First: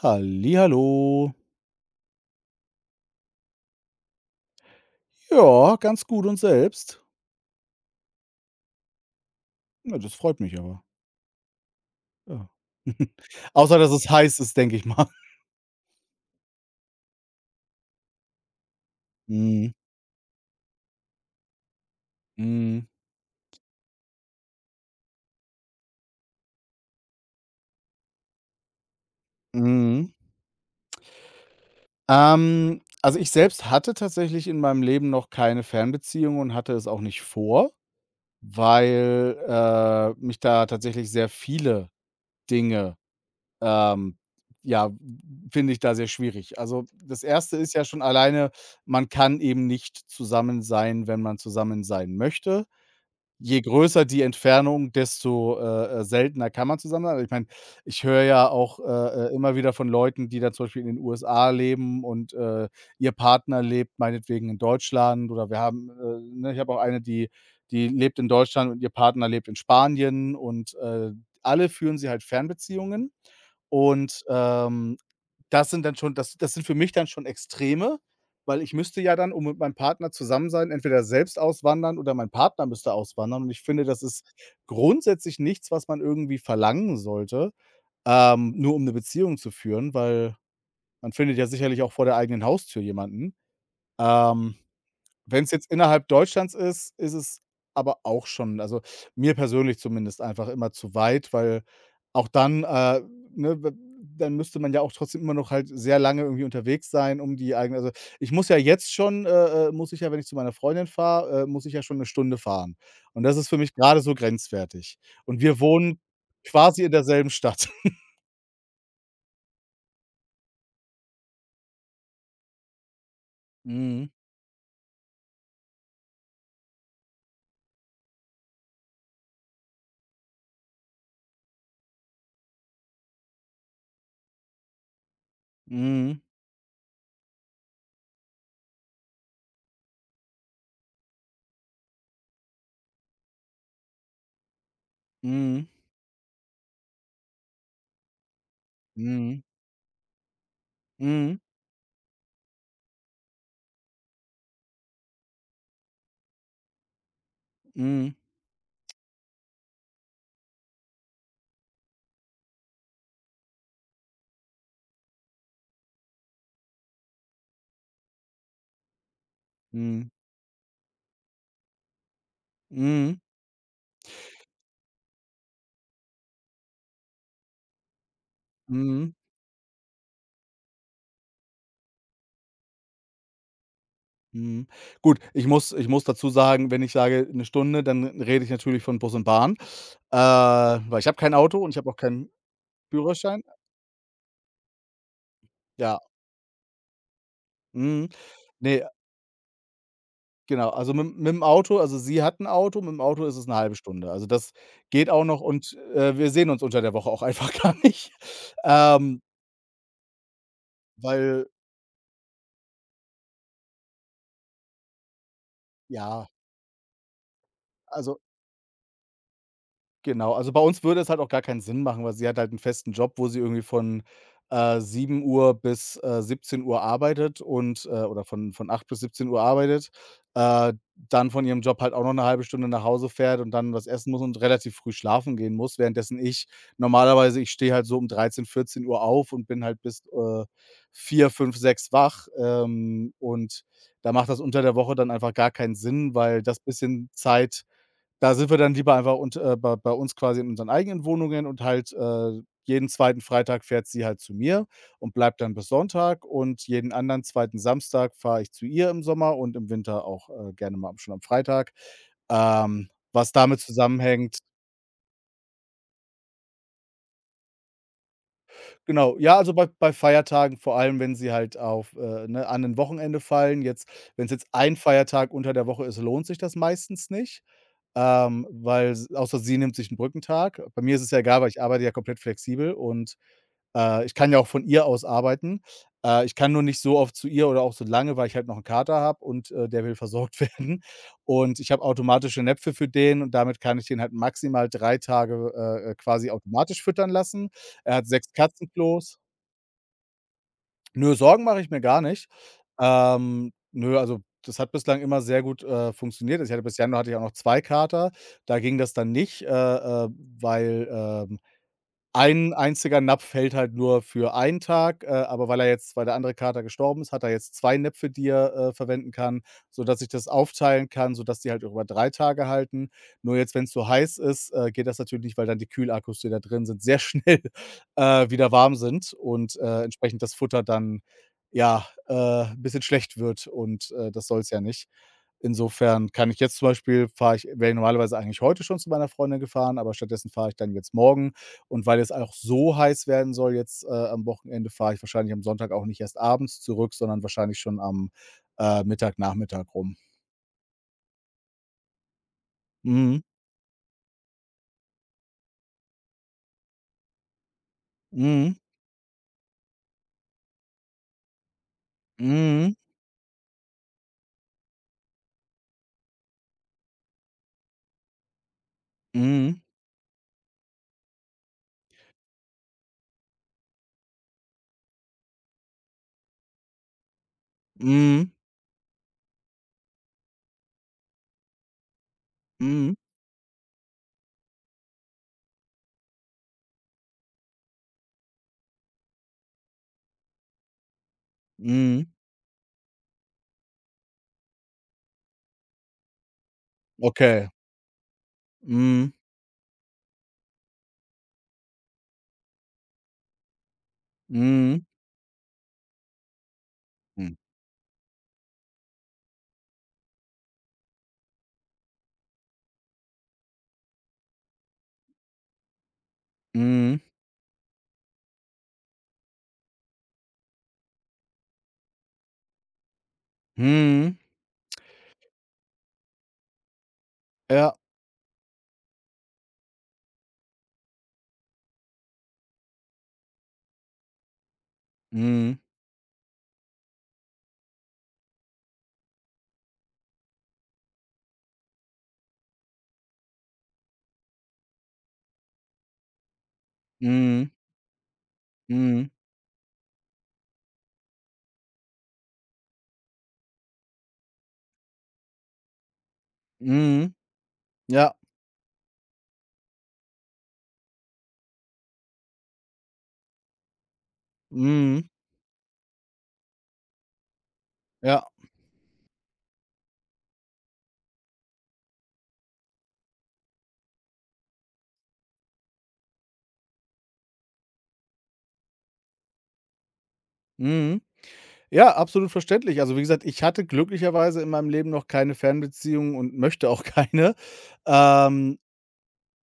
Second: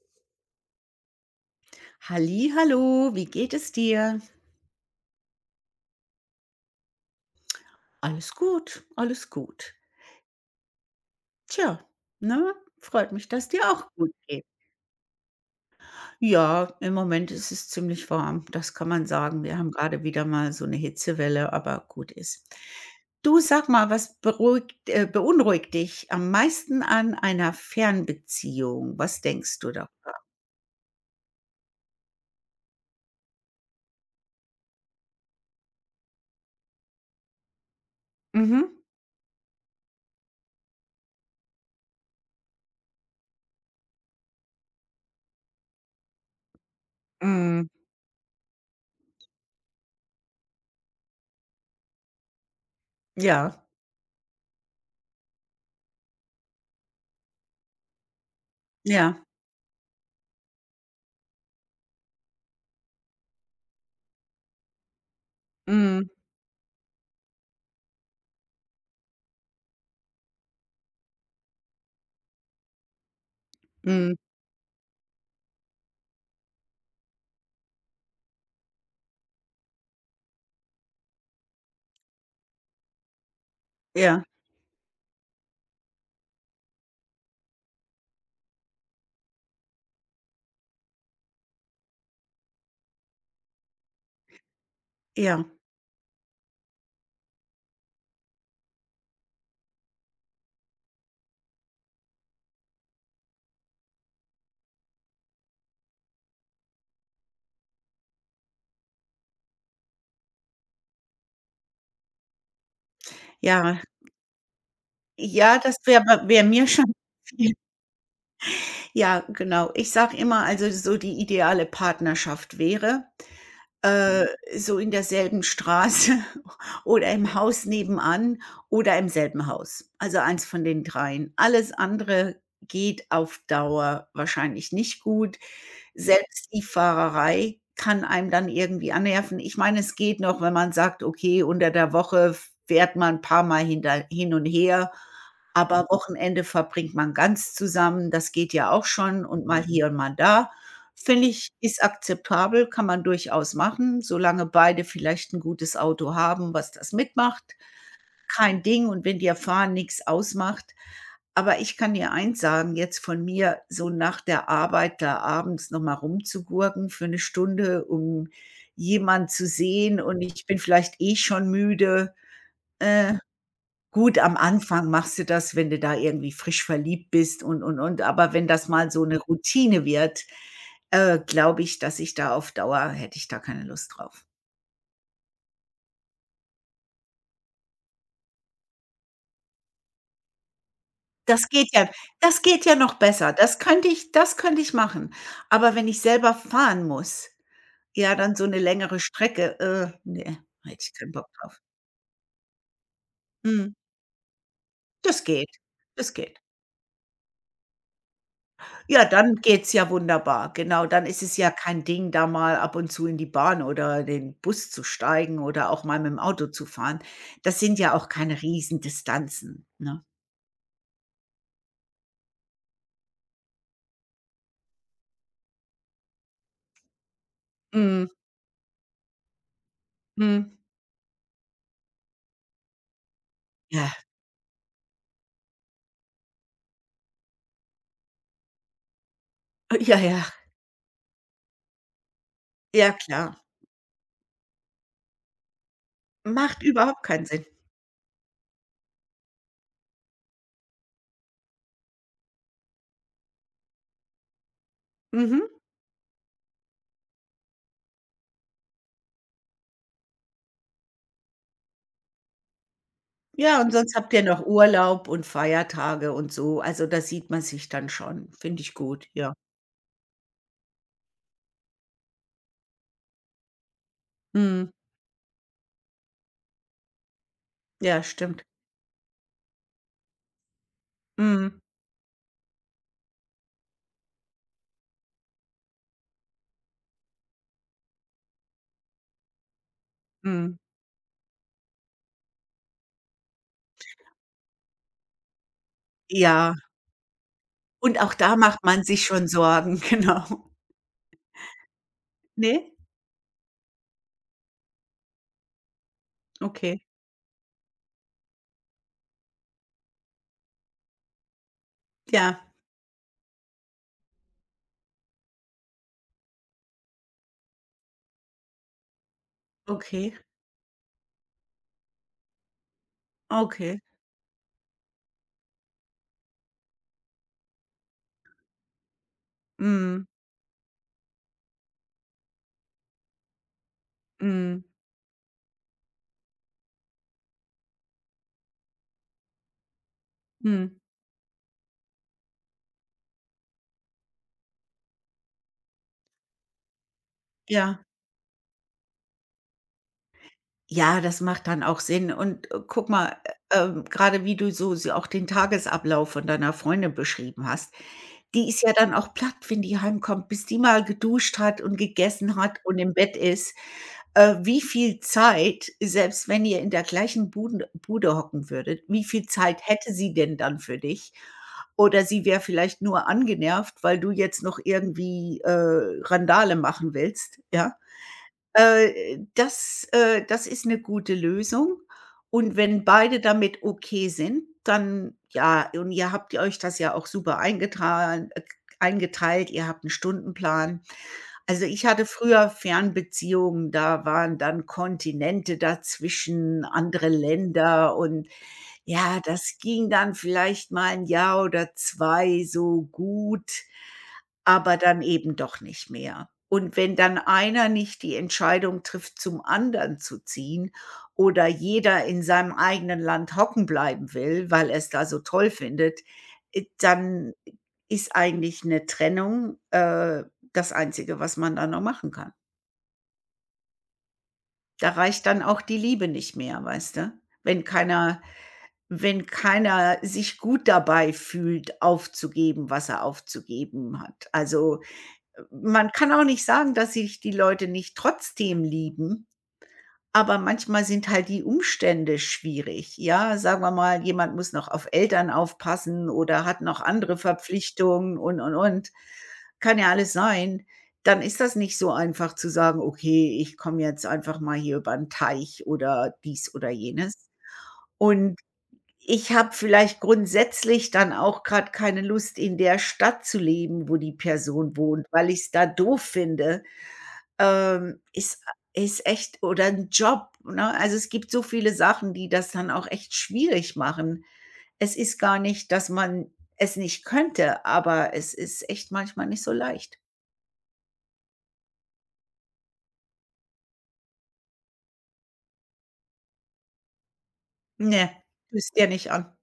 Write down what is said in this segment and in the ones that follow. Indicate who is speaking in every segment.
Speaker 1: Hallihallo.
Speaker 2: Hallihallo, wie geht es dir?
Speaker 1: Ja, ganz gut und selbst?
Speaker 2: Alles gut, alles gut.
Speaker 1: Ja, das freut mich aber.
Speaker 2: Tja,
Speaker 1: Ja.
Speaker 2: ne? Freut mich, dass dir
Speaker 1: Außer,
Speaker 2: auch
Speaker 1: dass es
Speaker 2: gut
Speaker 1: heiß
Speaker 2: geht.
Speaker 1: ist, denke ich mal.
Speaker 2: Ja, im Moment ist es ziemlich warm, das kann man sagen. Wir haben
Speaker 1: Mhm.
Speaker 2: gerade wieder mal so eine Hitzewelle, aber gut ist.
Speaker 1: Mhm.
Speaker 2: Du, sag mal, was beruhigt beunruhigt dich am meisten an einer Fernbeziehung? Was denkst du da?
Speaker 1: Mhm. Also, ich selbst hatte tatsächlich in meinem Leben noch keine Fernbeziehung und hatte es auch nicht vor,
Speaker 2: Mhm.
Speaker 1: weil mich da tatsächlich sehr viele Dinge, ähm ja, finde ich da sehr schwierig. Also, das erste
Speaker 2: Mhm.
Speaker 1: ist ja schon alleine, man kann eben nicht zusammen sein, wenn man zusammen sein möchte.
Speaker 2: Ja,
Speaker 1: Je größer die Entfernung, desto seltener kann man zusammen sein. Also, ich meine, ich höre ja auch,
Speaker 2: ja.
Speaker 1: äh, äh, immer wieder von Leuten, die dann zum Beispiel in den USA leben und, ihr Partner lebt meinetwegen in Deutschland, oder wir haben,
Speaker 2: Mhm.
Speaker 1: ne, ich habe auch eine, die lebt in Deutschland und ihr Partner lebt in Spanien, und alle führen sie halt Fernbeziehungen.
Speaker 2: Mhm.
Speaker 1: Und, das sind dann schon, das sind für mich dann schon Extreme, weil ich müsste ja dann, um mit meinem Partner zusammen sein, entweder selbst auswandern oder mein Partner müsste auswandern. Und ich finde, das
Speaker 2: Ja,
Speaker 1: ist grundsätzlich nichts, was man irgendwie verlangen sollte, nur um eine Beziehung zu führen, weil man findet ja sicherlich auch vor der eigenen Haustür jemanden. Ähm
Speaker 2: ja,
Speaker 1: Wenn es jetzt innerhalb Deutschlands ist, ist es aber auch schon, also mir persönlich zumindest einfach immer zu weit, weil auch dann, ne, w dann müsste man ja auch trotzdem immer noch halt sehr lange irgendwie unterwegs sein, um die eigene, also ich muss ja jetzt schon muss ich ja, wenn ich zu meiner Freundin fahre, muss ich ja schon eine Stunde fahren. Und das ist für mich
Speaker 2: ja.
Speaker 1: gerade so grenzwertig. Und
Speaker 2: Ja,
Speaker 1: wir
Speaker 2: das
Speaker 1: wohnen
Speaker 2: wäre wär bei wäre mir
Speaker 1: quasi
Speaker 2: schon
Speaker 1: in derselben Stadt.
Speaker 2: Ja, genau. Ich sage immer, also so die ideale Partnerschaft wäre,
Speaker 1: Mhm.
Speaker 2: Mhm, so in derselben Straße oder im Haus nebenan oder im selben Haus. Also eins von den dreien. Alles andere geht auf Dauer wahrscheinlich nicht gut.
Speaker 1: Mhm.
Speaker 2: Selbst die Fahrerei kann einem dann irgendwie annerven. Ich meine, es geht noch, wenn man sagt: „Okay, unter der Woche fährt man ein paarmal hin und her,
Speaker 1: Mhm.
Speaker 2: aber Wochenende verbringt man ganz zusammen.“ Das geht ja auch schon
Speaker 1: Mhm.
Speaker 2: und mal hier und mal da. Finde
Speaker 1: Mhm.
Speaker 2: ich, ist akzeptabel, kann man durchaus machen, solange beide vielleicht ein gutes Auto haben, was das mitmacht.
Speaker 1: Mhm.
Speaker 2: Kein Ding und wenn dir Fahren nichts ausmacht, aber ich kann dir eins sagen, jetzt von mir, so nach der Arbeit da abends noch mal rumzugurken für eine Stunde, um jemand zu sehen
Speaker 1: Mhm.
Speaker 2: und ich bin vielleicht eh schon müde. Äh,
Speaker 1: Mhm.
Speaker 2: gut, am Anfang machst du das, wenn du da irgendwie frisch verliebt bist und, aber wenn das mal so
Speaker 1: Mhm.
Speaker 2: eine Routine wird, glaube ich, dass ich da auf Dauer hätte ich da keine Lust drauf.
Speaker 1: Mhm. Gut, ich muss dazu sagen: Wenn ich sage eine Stunde, dann rede ich natürlich von Bus und Bahn, weil ich habe kein
Speaker 2: Das
Speaker 1: Auto
Speaker 2: geht
Speaker 1: und ich
Speaker 2: ja
Speaker 1: habe auch keinen
Speaker 2: das geht ja noch besser.
Speaker 1: Führerschein.
Speaker 2: Das könnte ich machen. Aber wenn
Speaker 1: Ja,
Speaker 2: ich selber fahren muss.
Speaker 1: mhm.
Speaker 2: Ja, dann so 'ne
Speaker 1: Ne,
Speaker 2: längere Strecke, ne,
Speaker 1: genau.
Speaker 2: hätte ich
Speaker 1: Also,
Speaker 2: keinen
Speaker 1: mit
Speaker 2: Bock
Speaker 1: mit dem
Speaker 2: drauf.
Speaker 1: Auto, also sie hat ein Auto, mit dem Auto ist es eine
Speaker 2: Mhm.
Speaker 1: halbe Stunde. Also, das geht
Speaker 2: Das
Speaker 1: auch noch,
Speaker 2: geht,
Speaker 1: und
Speaker 2: das
Speaker 1: wir
Speaker 2: geht.
Speaker 1: sehen uns unter der Woche auch einfach gar nicht,
Speaker 2: Ja,
Speaker 1: ähm,
Speaker 2: dann geht's ja wunderbar, genau. Dann ist es
Speaker 1: weil
Speaker 2: ja kein Ding, da mal ab und zu in die Bahn oder den Bus zu steigen oder auch mal mit'm
Speaker 1: ja,
Speaker 2: Auto zu fahren. Das sind ja auch
Speaker 1: also.
Speaker 2: keine Riesendistanzen, ne?
Speaker 1: Genau, also bei uns würde es halt auch gar keinen Sinn machen, weil sie hat halt 'n festen Job, wo sie irgendwie von 7 Uhr bis 17 Uhr arbeitet, und
Speaker 2: Mhm,
Speaker 1: oder von 8 bis 17 Uhr arbeitet,
Speaker 2: mhm.
Speaker 1: äh, dann von ihrem Job halt auch noch 'ne halbe Stunde nach Hause fährt und dann was
Speaker 2: Ja,
Speaker 1: essen muss und relativ früh schlafen gehen muss, währenddessen ich normalerweise ich stehe halt so um 13, 14 Uhr auf und bin
Speaker 2: äh,
Speaker 1: halt
Speaker 2: ja,
Speaker 1: bis,
Speaker 2: ja,
Speaker 1: 4, 5, 6 wach,
Speaker 2: ja klar.
Speaker 1: und da macht das unter der Woche dann einfach gar keinen Sinn, weil das
Speaker 2: Macht überhaupt
Speaker 1: bisschen
Speaker 2: keinen Sinn.
Speaker 1: Zeit, da sind wir dann lieber einfach, und bei uns quasi in unseren eigenen Wohnungen. Und halt, jeden zweiten Freitag fährt sie halt zu mir und bleibt
Speaker 2: Mhm.
Speaker 1: dann bis Sonntag, und jeden anderen zweiten Samstag fahre ich zu ihr, im Sommer, und im Winter auch, gerne mal schon am Freitag. Was
Speaker 2: Ja,
Speaker 1: damit
Speaker 2: und sonst habt ihr
Speaker 1: zusammenhängt.
Speaker 2: noch Urlaub und Feiertage und so. Also, da sieht man sich dann schon, finde ich gut,
Speaker 1: Genau,
Speaker 2: ja.
Speaker 1: ja, also bei Feiertagen, vor allem, wenn sie halt auf, ne, an ein Wochenende fallen. Jetzt, wenn es jetzt
Speaker 2: Mhm.
Speaker 1: ein Feiertag unter der Woche ist, lohnt sich das meistens nicht,
Speaker 2: Ja, stimmt.
Speaker 1: weil s, außer sie nimmt sich 'n Brückentag. Bei mir ist es ja egal, weil
Speaker 2: Mhm,
Speaker 1: ich arbeite ja komplett flexibel und ich kann ja auch von ihr aus arbeiten. Ich kann nur nicht so oft zu ihr oder auch so lange, weil ich halt noch 'n Kater habe und, der will versorgt
Speaker 2: mhm.
Speaker 1: werden. Und ich habe automatische Näpfe für den, und damit kann ich den halt maximal 3 Tage, quasi
Speaker 2: Ja,
Speaker 1: automatisch füttern lassen. Er
Speaker 2: und
Speaker 1: hat
Speaker 2: auch
Speaker 1: 6
Speaker 2: da macht man sich
Speaker 1: Katzenklos.
Speaker 2: schon Sorgen, genau.
Speaker 1: Nö, Sorgen mache ich mir gar nicht.
Speaker 2: Ne?
Speaker 1: Nö, also, das hat bislang immer sehr gut, funktioniert. Also, ich hatte bis
Speaker 2: Okay.
Speaker 1: Januar hatte ich auch noch 2 Kater. Da ging das dann nicht, weil,
Speaker 2: Ja,
Speaker 1: ein einziger Napf hält halt nur für einen Tag, aber weil er jetzt weil der andere Kater gestorben ist, hat er jetzt 2 Näpfe, die er, verwenden kann, sodass ich
Speaker 2: okay,
Speaker 1: das aufteilen kann, sodass die halt über 3 Tage halten. Nur jetzt, wenn's
Speaker 2: okay.
Speaker 1: so heiß ist, geht das natürlich nicht, weil dann die Kühlakkus, die da drin sind, sehr schnell, wieder warm sind und,
Speaker 2: Mhm,
Speaker 1: entsprechend das Futter dann, ja, bisschen schlecht wird, und das soll's ja
Speaker 2: mhm,
Speaker 1: nicht. Insofern, kann ich jetzt zum Beispiel, fahre ich wäre ich normalerweise eigentlich heute schon zu meiner Freundin gefahren, aber stattdessen fahre ich dann
Speaker 2: mhm.
Speaker 1: jetzt morgen. Und weil es auch so heiß werden soll jetzt, am Wochenende, fahre ich wahrscheinlich am Sonntag auch nicht erst abends zurück, sondern wahrscheinlich schon
Speaker 2: Ja.
Speaker 1: am, Mittag, Nachmittag rum.
Speaker 2: Ja, das macht dann auch Sinn und guck mal,
Speaker 1: Mhm.
Speaker 2: grade wie du so so auch den Tagesablauf von deiner Freundin beschrieben hast, die
Speaker 1: Mhm.
Speaker 2: ist ja dann auch platt, wenn die heimkommt, bis die mal geduscht hat und gegessen hat
Speaker 1: Mhm.
Speaker 2: und im Bett ist. Wie viel Zeit, selbst wenn ihr in der gleichen Bude hocken würdet, wie viel
Speaker 1: Mhm.
Speaker 2: Zeit hätte sie denn dann für dich? Oder sie wäre vielleicht nur angenervt, weil du jetzt noch irgendwie, Randale machen willst, ja?
Speaker 1: Mhm.
Speaker 2: Das ist eine gute Lösung. Und wenn
Speaker 1: Mhm.
Speaker 2: beide damit okay sind, dann ja, und ihr habt euch das ja auch super eingetra eingeteilt, ihr habt einen Stundenplan. Also, ich hatte
Speaker 1: Mhm.
Speaker 2: früher Fernbeziehungen, da waren dann Kontinente dazwischen, andere
Speaker 1: Okay.
Speaker 2: Länder und
Speaker 1: Mhm.
Speaker 2: ja, das ging dann vielleicht mal ein Jahr oder 2 so gut. Aber
Speaker 1: Mhm.
Speaker 2: dann eben doch nicht mehr. Und wenn dann
Speaker 1: Hm.
Speaker 2: einer nicht die Entscheidung trifft, zum anderen zu ziehen oder jeder in seinem eigenen Land hocken bleiben will, weil er es da so toll findet,
Speaker 1: Mhm.
Speaker 2: dann ist eigentlich eine Trennung, das Einzige, was man da noch machen kann.
Speaker 1: Mhm.
Speaker 2: Da reicht dann auch die Liebe nicht mehr, weißt du? Wenn
Speaker 1: Ja.
Speaker 2: keiner wenn keiner sich gut dabei fühlt, aufzugeben, was er aufzugeben hat. Also,
Speaker 1: Mhm.
Speaker 2: man kann auch nicht sagen, dass sich die Leute nicht trotzdem lieben, aber manchmal sind halt die Umstände schwierig, ja? Sagen wir mal, jemand muss noch auf Eltern aufpassen oder hat noch andere
Speaker 1: Mhm.
Speaker 2: Verpflichtungen und, und.
Speaker 1: Mhm.
Speaker 2: Kann ja alles sein. Dann ist das nicht so einfach zu sagen: „Okay, ich komme jetzt einfach mal hier über 'n Teich“ oder dies oder jenes.
Speaker 1: Mhm. Ja.
Speaker 2: Und ich habe vielleicht grundsätzlich dann auch gerade keine Lust, in der Stadt zu leben, wo die Person
Speaker 1: Mhm.
Speaker 2: wohnt, weil ich es da doof finde, ähm,
Speaker 1: Ja.
Speaker 2: ist ist echt oder ein Job, ne? Also, es gibt so viele Sachen, die das dann auch echt schwierig machen. Es ist gar nicht, dass man es nicht könnte, aber es ist echt manchmal nicht so leicht.
Speaker 1: Mhm. Ja, absolut verständlich. Also, wie gesagt, ich hatte glücklicherweise in meinem Leben noch keine Fernbeziehung und möchte auch keine,
Speaker 2: Ne,
Speaker 1: ähm,
Speaker 2: tust dir nicht an.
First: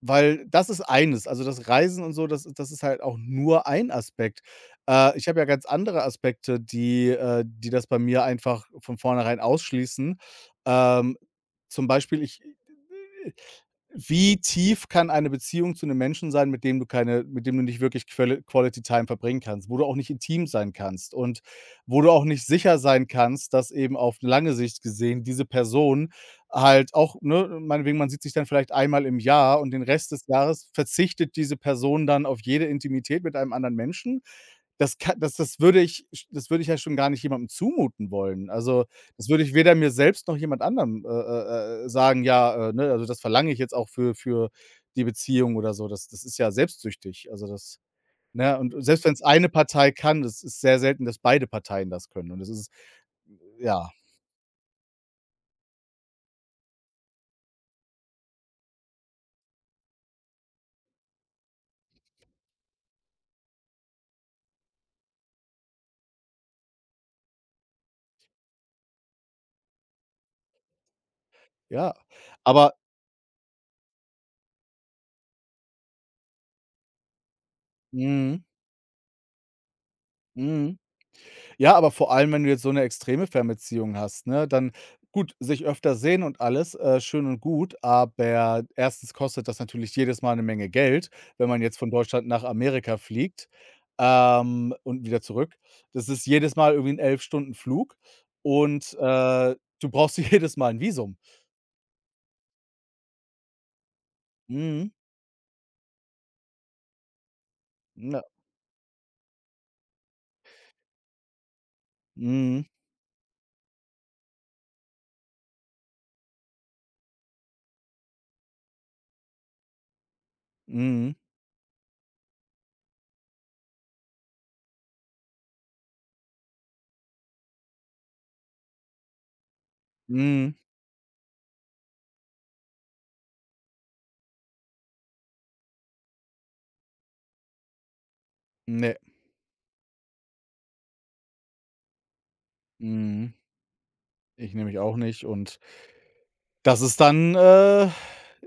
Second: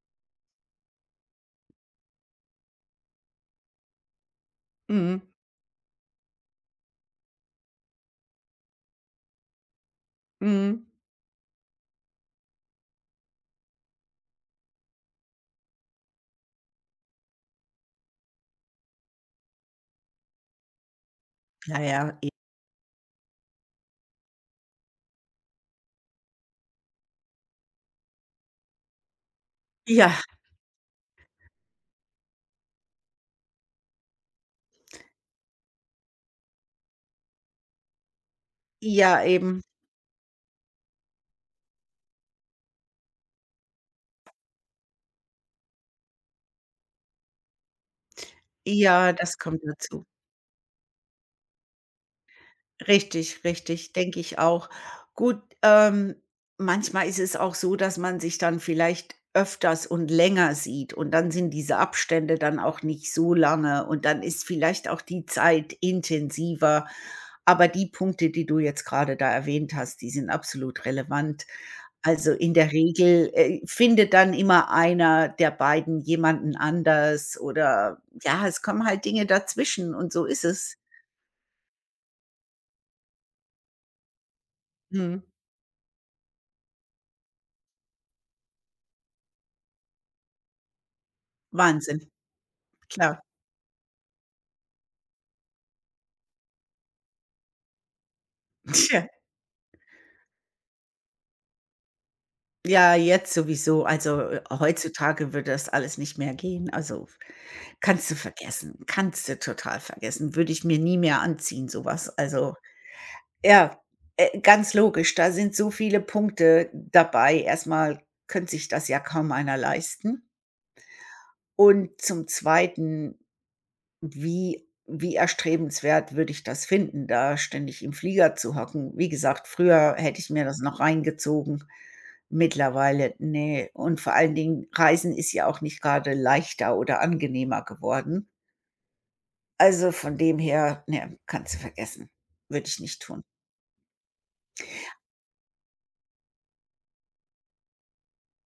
Speaker 1: weil das ist eines. Also, das Reisen und so, das ist halt auch nur ein Aspekt.
Speaker 2: Mhm.
Speaker 1: Ich habe ja ganz andere Aspekte, die das bei mir einfach von vornherein ausschließen.
Speaker 2: Mhm.
Speaker 1: Ähm, zum Beispiel, ich wie tief kann eine Beziehung zu einem Menschen sein, mit dem du nicht wirklich Quelle Quality Time verbringen kannst, wo du auch nicht intim sein kannst und
Speaker 2: Na
Speaker 1: wo du
Speaker 2: ja,
Speaker 1: auch
Speaker 2: e
Speaker 1: nicht sicher sein kannst, dass, eben auf lange Sicht gesehen, diese Person halt auch, ne, meinetwegen, man sieht sich dann vielleicht einmal im Jahr, und den
Speaker 2: ja,
Speaker 1: Rest des Jahres verzichtet diese Person dann auf jede Intimität mit einem anderen Menschen. Das ka das das würde ich das würde ich ja schon gar nicht jemandem zumuten wollen. Also,
Speaker 2: ja,
Speaker 1: das würde ich
Speaker 2: eben.
Speaker 1: weder mir selbst noch jemand anderem, sagen, ja, ne, also das verlange ich jetzt auch, für die Beziehung oder so. Das ist ja selbstsüchtig. Also, das, ne, und selbst
Speaker 2: Ja,
Speaker 1: wenn es
Speaker 2: das
Speaker 1: eine
Speaker 2: kommt
Speaker 1: Partei
Speaker 2: dazu.
Speaker 1: kann, das ist sehr selten, dass beide Parteien das können, und das ist,
Speaker 2: Richtig,
Speaker 1: ja,
Speaker 2: richtig, denke ich auch. Gut, manchmal ist es auch so, dass man sich dann vielleicht öfters und länger sieht und dann sind diese Abstände dann auch nicht so lange und dann ist vielleicht auch die Zeit intensiver. Aber die Punkte, die du jetzt gerade da erwähnt hast, die sind absolut relevant.
Speaker 1: ja.
Speaker 2: Also, in der
Speaker 1: Aber
Speaker 2: Regel, findet dann immer einer der beiden jemanden anders oder
Speaker 1: mhm,
Speaker 2: ja, es kommen halt Dinge dazwischen und so ist es.
Speaker 1: mhm. Ja, aber vor allem, wenn du jetzt so 'ne extreme Fernbeziehung hast, ne, dann,
Speaker 2: Mhm.
Speaker 1: gut, sich öfter sehen und alles, schön und gut, aber erstens kostet das natürlich jedes Mal 'ne Menge Geld, wenn man jetzt von
Speaker 2: Wahnsinn,
Speaker 1: Deutschland nach Amerika
Speaker 2: klar.
Speaker 1: fliegt, und wieder zurück. Das ist jedes Mal irgendwie 'n 11 Stunden Flug und,
Speaker 2: Tja,
Speaker 1: äh, du brauchst jedes Mal 'n Visum.
Speaker 2: ja, jetzt sowieso. Also,
Speaker 1: Mhm.
Speaker 2: heutzutage würde das alles nicht mehr gehen. Also, kannst du
Speaker 1: Ja.
Speaker 2: vergessen. Kannst du total vergessen. Würde ich mir nie mehr anziehen, sowas. Also,
Speaker 1: Mhm.
Speaker 2: ja, ganz logisch. Da sind so viele Punkte dabei. Erst mal könnte sich das ja kaum einer leisten.
Speaker 1: Mhm.
Speaker 2: Und zum Zweiten, wie wie erstrebenswert würde ich das finden, da ständig im Flieger zu hocken? Wie gesagt, früher hätte ich mir
Speaker 1: Mhm.
Speaker 2: das noch reingezogen. Mittlerweile, ne. Und vor allen Dingen, Reisen ist ja auch nicht gerade leichter oder angenehmer geworden.
Speaker 1: Ne.
Speaker 2: Also, von dem her, ne, kannst du vergessen. Würde ich nicht tun.
Speaker 1: Mhm. Ich nämlich auch nicht, und das ist dann,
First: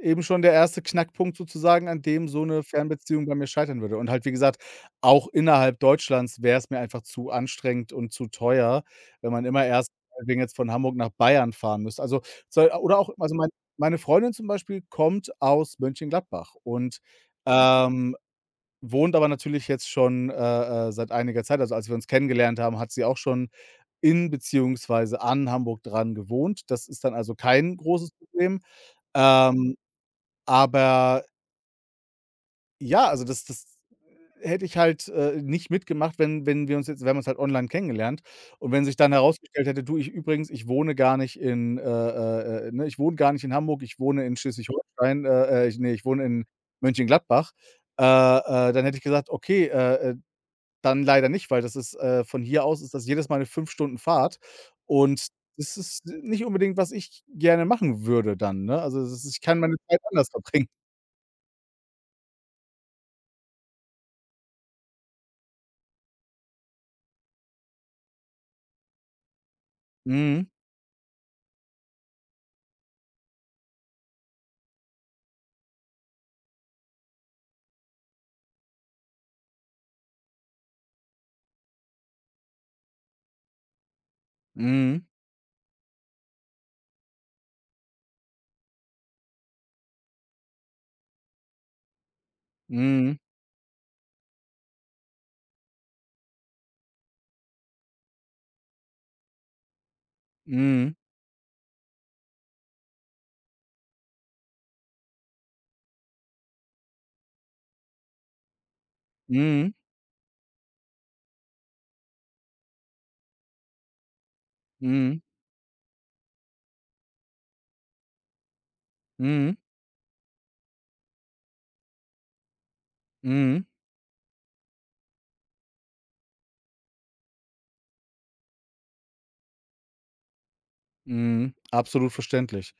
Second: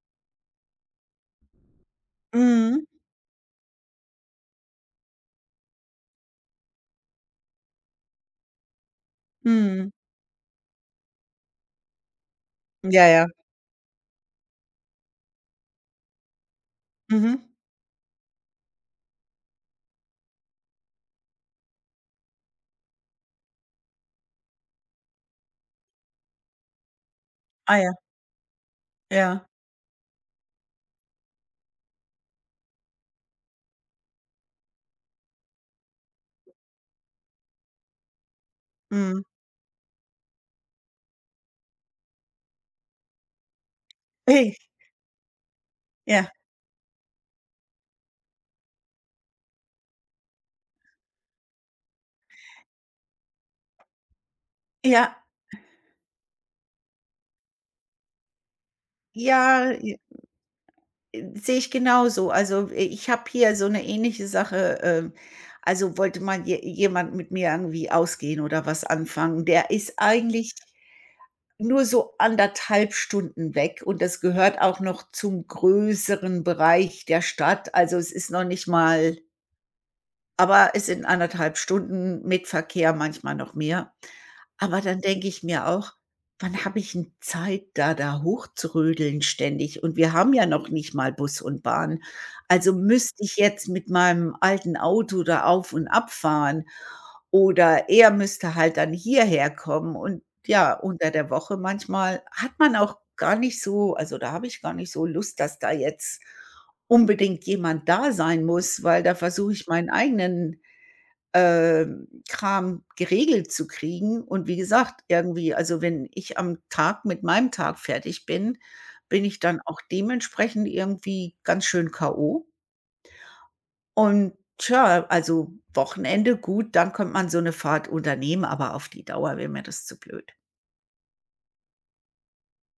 Speaker 1: eben schon der erste Knackpunkt sozusagen, an dem so 'ne
Speaker 2: Mhm,
Speaker 1: Fernbeziehung bei mir scheitern würde. Und halt, wie gesagt, auch innerhalb Deutschlands wär's mir einfach zu anstrengend und zu teuer, wenn man immer
Speaker 2: mhm.
Speaker 1: erst meinetwegen jetzt von Hamburg nach Bayern fahren müsste. Also, soll, oder
Speaker 2: Ja,
Speaker 1: auch,
Speaker 2: ja.
Speaker 1: also meine Freundin zum Beispiel kommt aus Mönchengladbach und,
Speaker 2: Mhm.
Speaker 1: ähm wohnt aber natürlich jetzt schon, seit einiger Zeit. Also, als wir uns kennengelernt haben, hat sie auch schon in, beziehungsweise an Hamburg dran, gewohnt. Das ist dann also
Speaker 2: Ah
Speaker 1: kein
Speaker 2: ja,
Speaker 1: großes Problem.
Speaker 2: ja.
Speaker 1: Ähm, aber ja, also das hätte ich halt, nicht mitgemacht, wenn wir uns halt online kennengelernt, und wenn sich dann
Speaker 2: Mhm.
Speaker 1: herausgestellt hätte: „Du, ich übrigens, ich wohne gar nicht in, ne, ich wohne gar nicht in Hamburg, ich wohne in
Speaker 2: Hey,
Speaker 1: Schleswig-Holstein, ich wohne
Speaker 2: ja.
Speaker 1: in Mönchengladbach.“ Dann hätte ich gesagt: „Okay, dann leider nicht, weil das ist, von hier aus ist das jedes Mal eine 5 Stunden Fahrt,
Speaker 2: Ja,
Speaker 1: und das ist nicht unbedingt, was ich gerne machen würde dann, ne? Also, das ist ich kann
Speaker 2: ja,
Speaker 1: meine
Speaker 2: j
Speaker 1: Zeit anders verbringen.
Speaker 2: sehe ich genauso. Also, i ich habe hier so eine ähnliche Sache, also, wollte mal je jemand mit mir irgendwie ausgehen oder was anfangen. Der ist
Speaker 1: Mhm.
Speaker 2: eigentlich nur so anderthalb Stunden weg und das gehört auch noch zum größeren Bereich der Stadt. Also, es ist noch nicht mal, aber es sind anderthalb Stunden mit Verkehr, manchmal noch mehr. Aber dann
Speaker 1: Mhm.
Speaker 2: denke ich mir auch: „Wann habe ich 'n Zeit, da hochzurödeln ständig?“ Und wir haben ja noch nicht mal Bus und Bahn. Also,
Speaker 1: Mhm.
Speaker 2: müsste ich jetzt mit meinem alten Auto da auf und abfahren oder er müsste halt dann hierher kommen. Und ja,
Speaker 1: Mhm.
Speaker 2: unter der Woche manchmal hat man auch gar nicht so, also, da habe ich gar nicht so Lust, dass da jetzt unbedingt jemand da sein muss, weil da versuche ich
Speaker 1: Mhm.
Speaker 2: meinen eigenen, Kram geregelt zu kriegen. Und wie gesagt,
Speaker 1: Mhm.
Speaker 2: irgendwie, also wenn ich am Tag mit meinem Tag fertig bin, bin ich
Speaker 1: Mhm.
Speaker 2: dann auch dementsprechend irgendwie ganz schön K.O.
Speaker 1: Mhm.
Speaker 2: Und tja, also Wochenende, gut, dann könnte man so eine Fahrt unternehmen, aber auf die Dauer wäre mir das zu blöd.
Speaker 1: Mhm. Absolut verständlich.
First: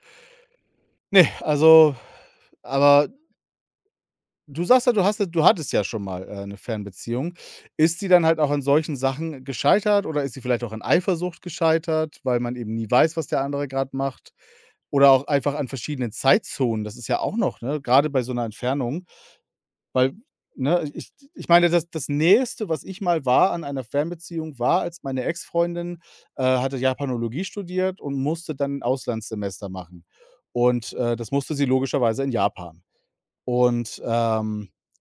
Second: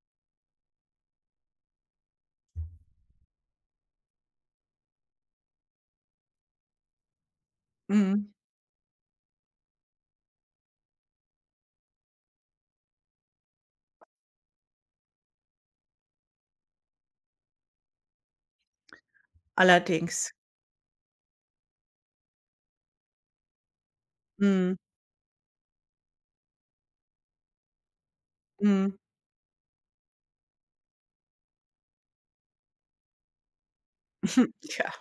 Speaker 1: Ne, also, aber du sagst ja, du hattest ja schon mal, 'ne Fernbeziehung. Ist die dann
Speaker 2: Mhm.
Speaker 1: halt auch an solchen Sachen gescheitert, oder ist sie vielleicht auch an Eifersucht gescheitert, weil man eben nie weiß, was der andere grad macht? Oder auch einfach an verschiedenen Zeitzonen, das ist ja auch noch, ne, grade bei so einer Entfernung, weil,
Speaker 2: Allerdings.
Speaker 1: ne, ich meine, das Nächste, was ich mal war an einer Fernbeziehung,
Speaker 2: Mhm,
Speaker 1: war, als meine Ex-Freundin, hatte Japanologie studiert und musste dann ein
Speaker 2: mhm.
Speaker 1: Auslandssemester machen. Und, das musste sie logischerweise in Japan. Und,
Speaker 2: Ja,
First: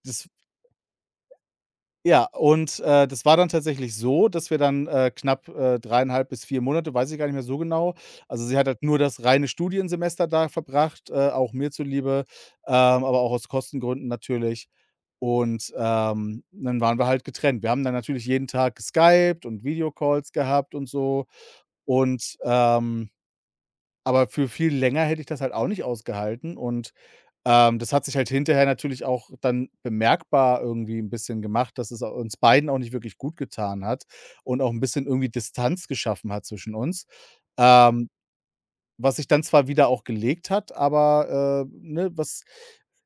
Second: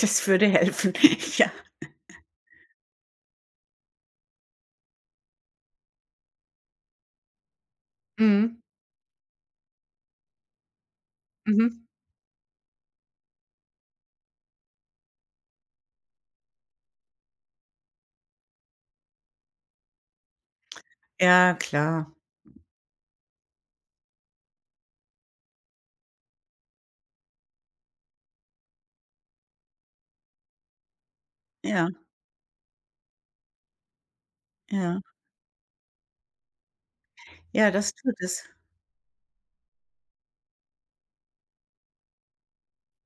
Speaker 2: das
Speaker 1: das
Speaker 2: würde helfen. Ja.
Speaker 1: Ja, und das war dann tatsächlich so, dass wir dann, knapp, 3,5 bis 4 Monate, weiß ich gar nicht mehr so genau, also sie
Speaker 2: Mhm,
Speaker 1: hat halt nur das reine Studiensemester da verbracht, auch mir
Speaker 2: mhm.
Speaker 1: zuliebe, aber auch aus Kostengründen natürlich. Und, dann waren wir halt getrennt. Wir haben dann natürlich jeden Tag geskypt und Videocalls gehabt und so.
Speaker 2: Ja, klar.
Speaker 1: Und, aber für viel länger hätte ich das halt auch nicht ausgehalten, und das hat sich halt hinterher natürlich auch dann bemerkbar irgendwie ein bisschen gemacht,
Speaker 2: Ja,
Speaker 1: dass es au uns beiden auch nicht wirklich gut getan hat und auch ein
Speaker 2: ja.
Speaker 1: bisschen irgendwie Distanz geschaffen hat zwischen uns.
Speaker 2: Ja, das
Speaker 1: Ähm,
Speaker 2: tut es.
Speaker 1: was sich dann zwar wieder auch gelegt hat, aber, ne, was,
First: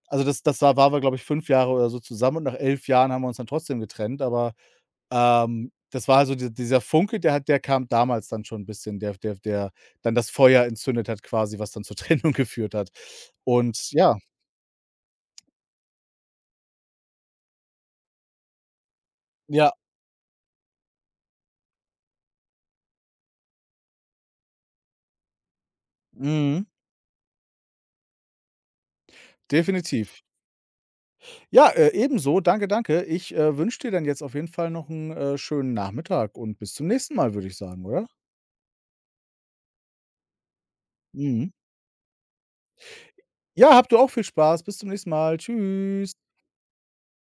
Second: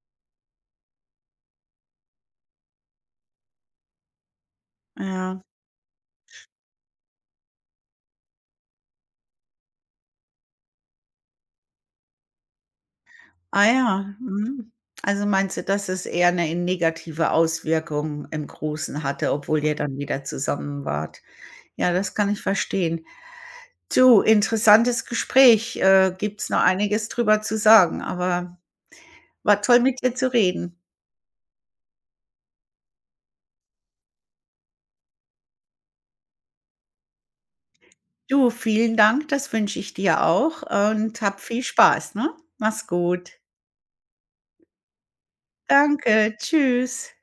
Speaker 1: also das waren wir, glaube ich, 5 Jahre oder so zusammen, und nach 11 Jahren haben wir uns dann trotzdem getrennt, aber,
Speaker 2: Ja.
Speaker 1: ähm, das war also dieser Funke, der kam damals dann schon ein bisschen, der dann das Feuer entzündet hat quasi, was dann zur Trennung geführt hat.
Speaker 2: Ah
Speaker 1: Und
Speaker 2: ja,
Speaker 1: ja.
Speaker 2: mhm. Also meinst du, dass es eher 'ne negative Auswirkung im Großen hatte, obwohl
Speaker 1: Ja.
Speaker 2: ihr dann wieder zusammen wart? Ja, das kann ich verstehen. Du, interessantes Gespräch, gibt's noch
Speaker 1: Mhm,
Speaker 2: einiges drüber zu sagen, aber war toll, mit
Speaker 1: definitiv.
Speaker 2: dir zu reden.
Speaker 1: Ja, ebenso. Danke, danke. Ich, wünsche dir dann jetzt auf jeden Fall noch einen schönen Nachmittag, und bis zum nächsten Mal, würde ich sagen, oder?
Speaker 2: Du, vielen Dank, das wünsche ich dir auch und hab
Speaker 1: Mhm.
Speaker 2: viel Spaß, ne? Mach's gut.
Speaker 1: Ja, habt du auch viel Spaß. Bis zum nächsten Mal. Tschüss.
Speaker 2: Danke, tschüss.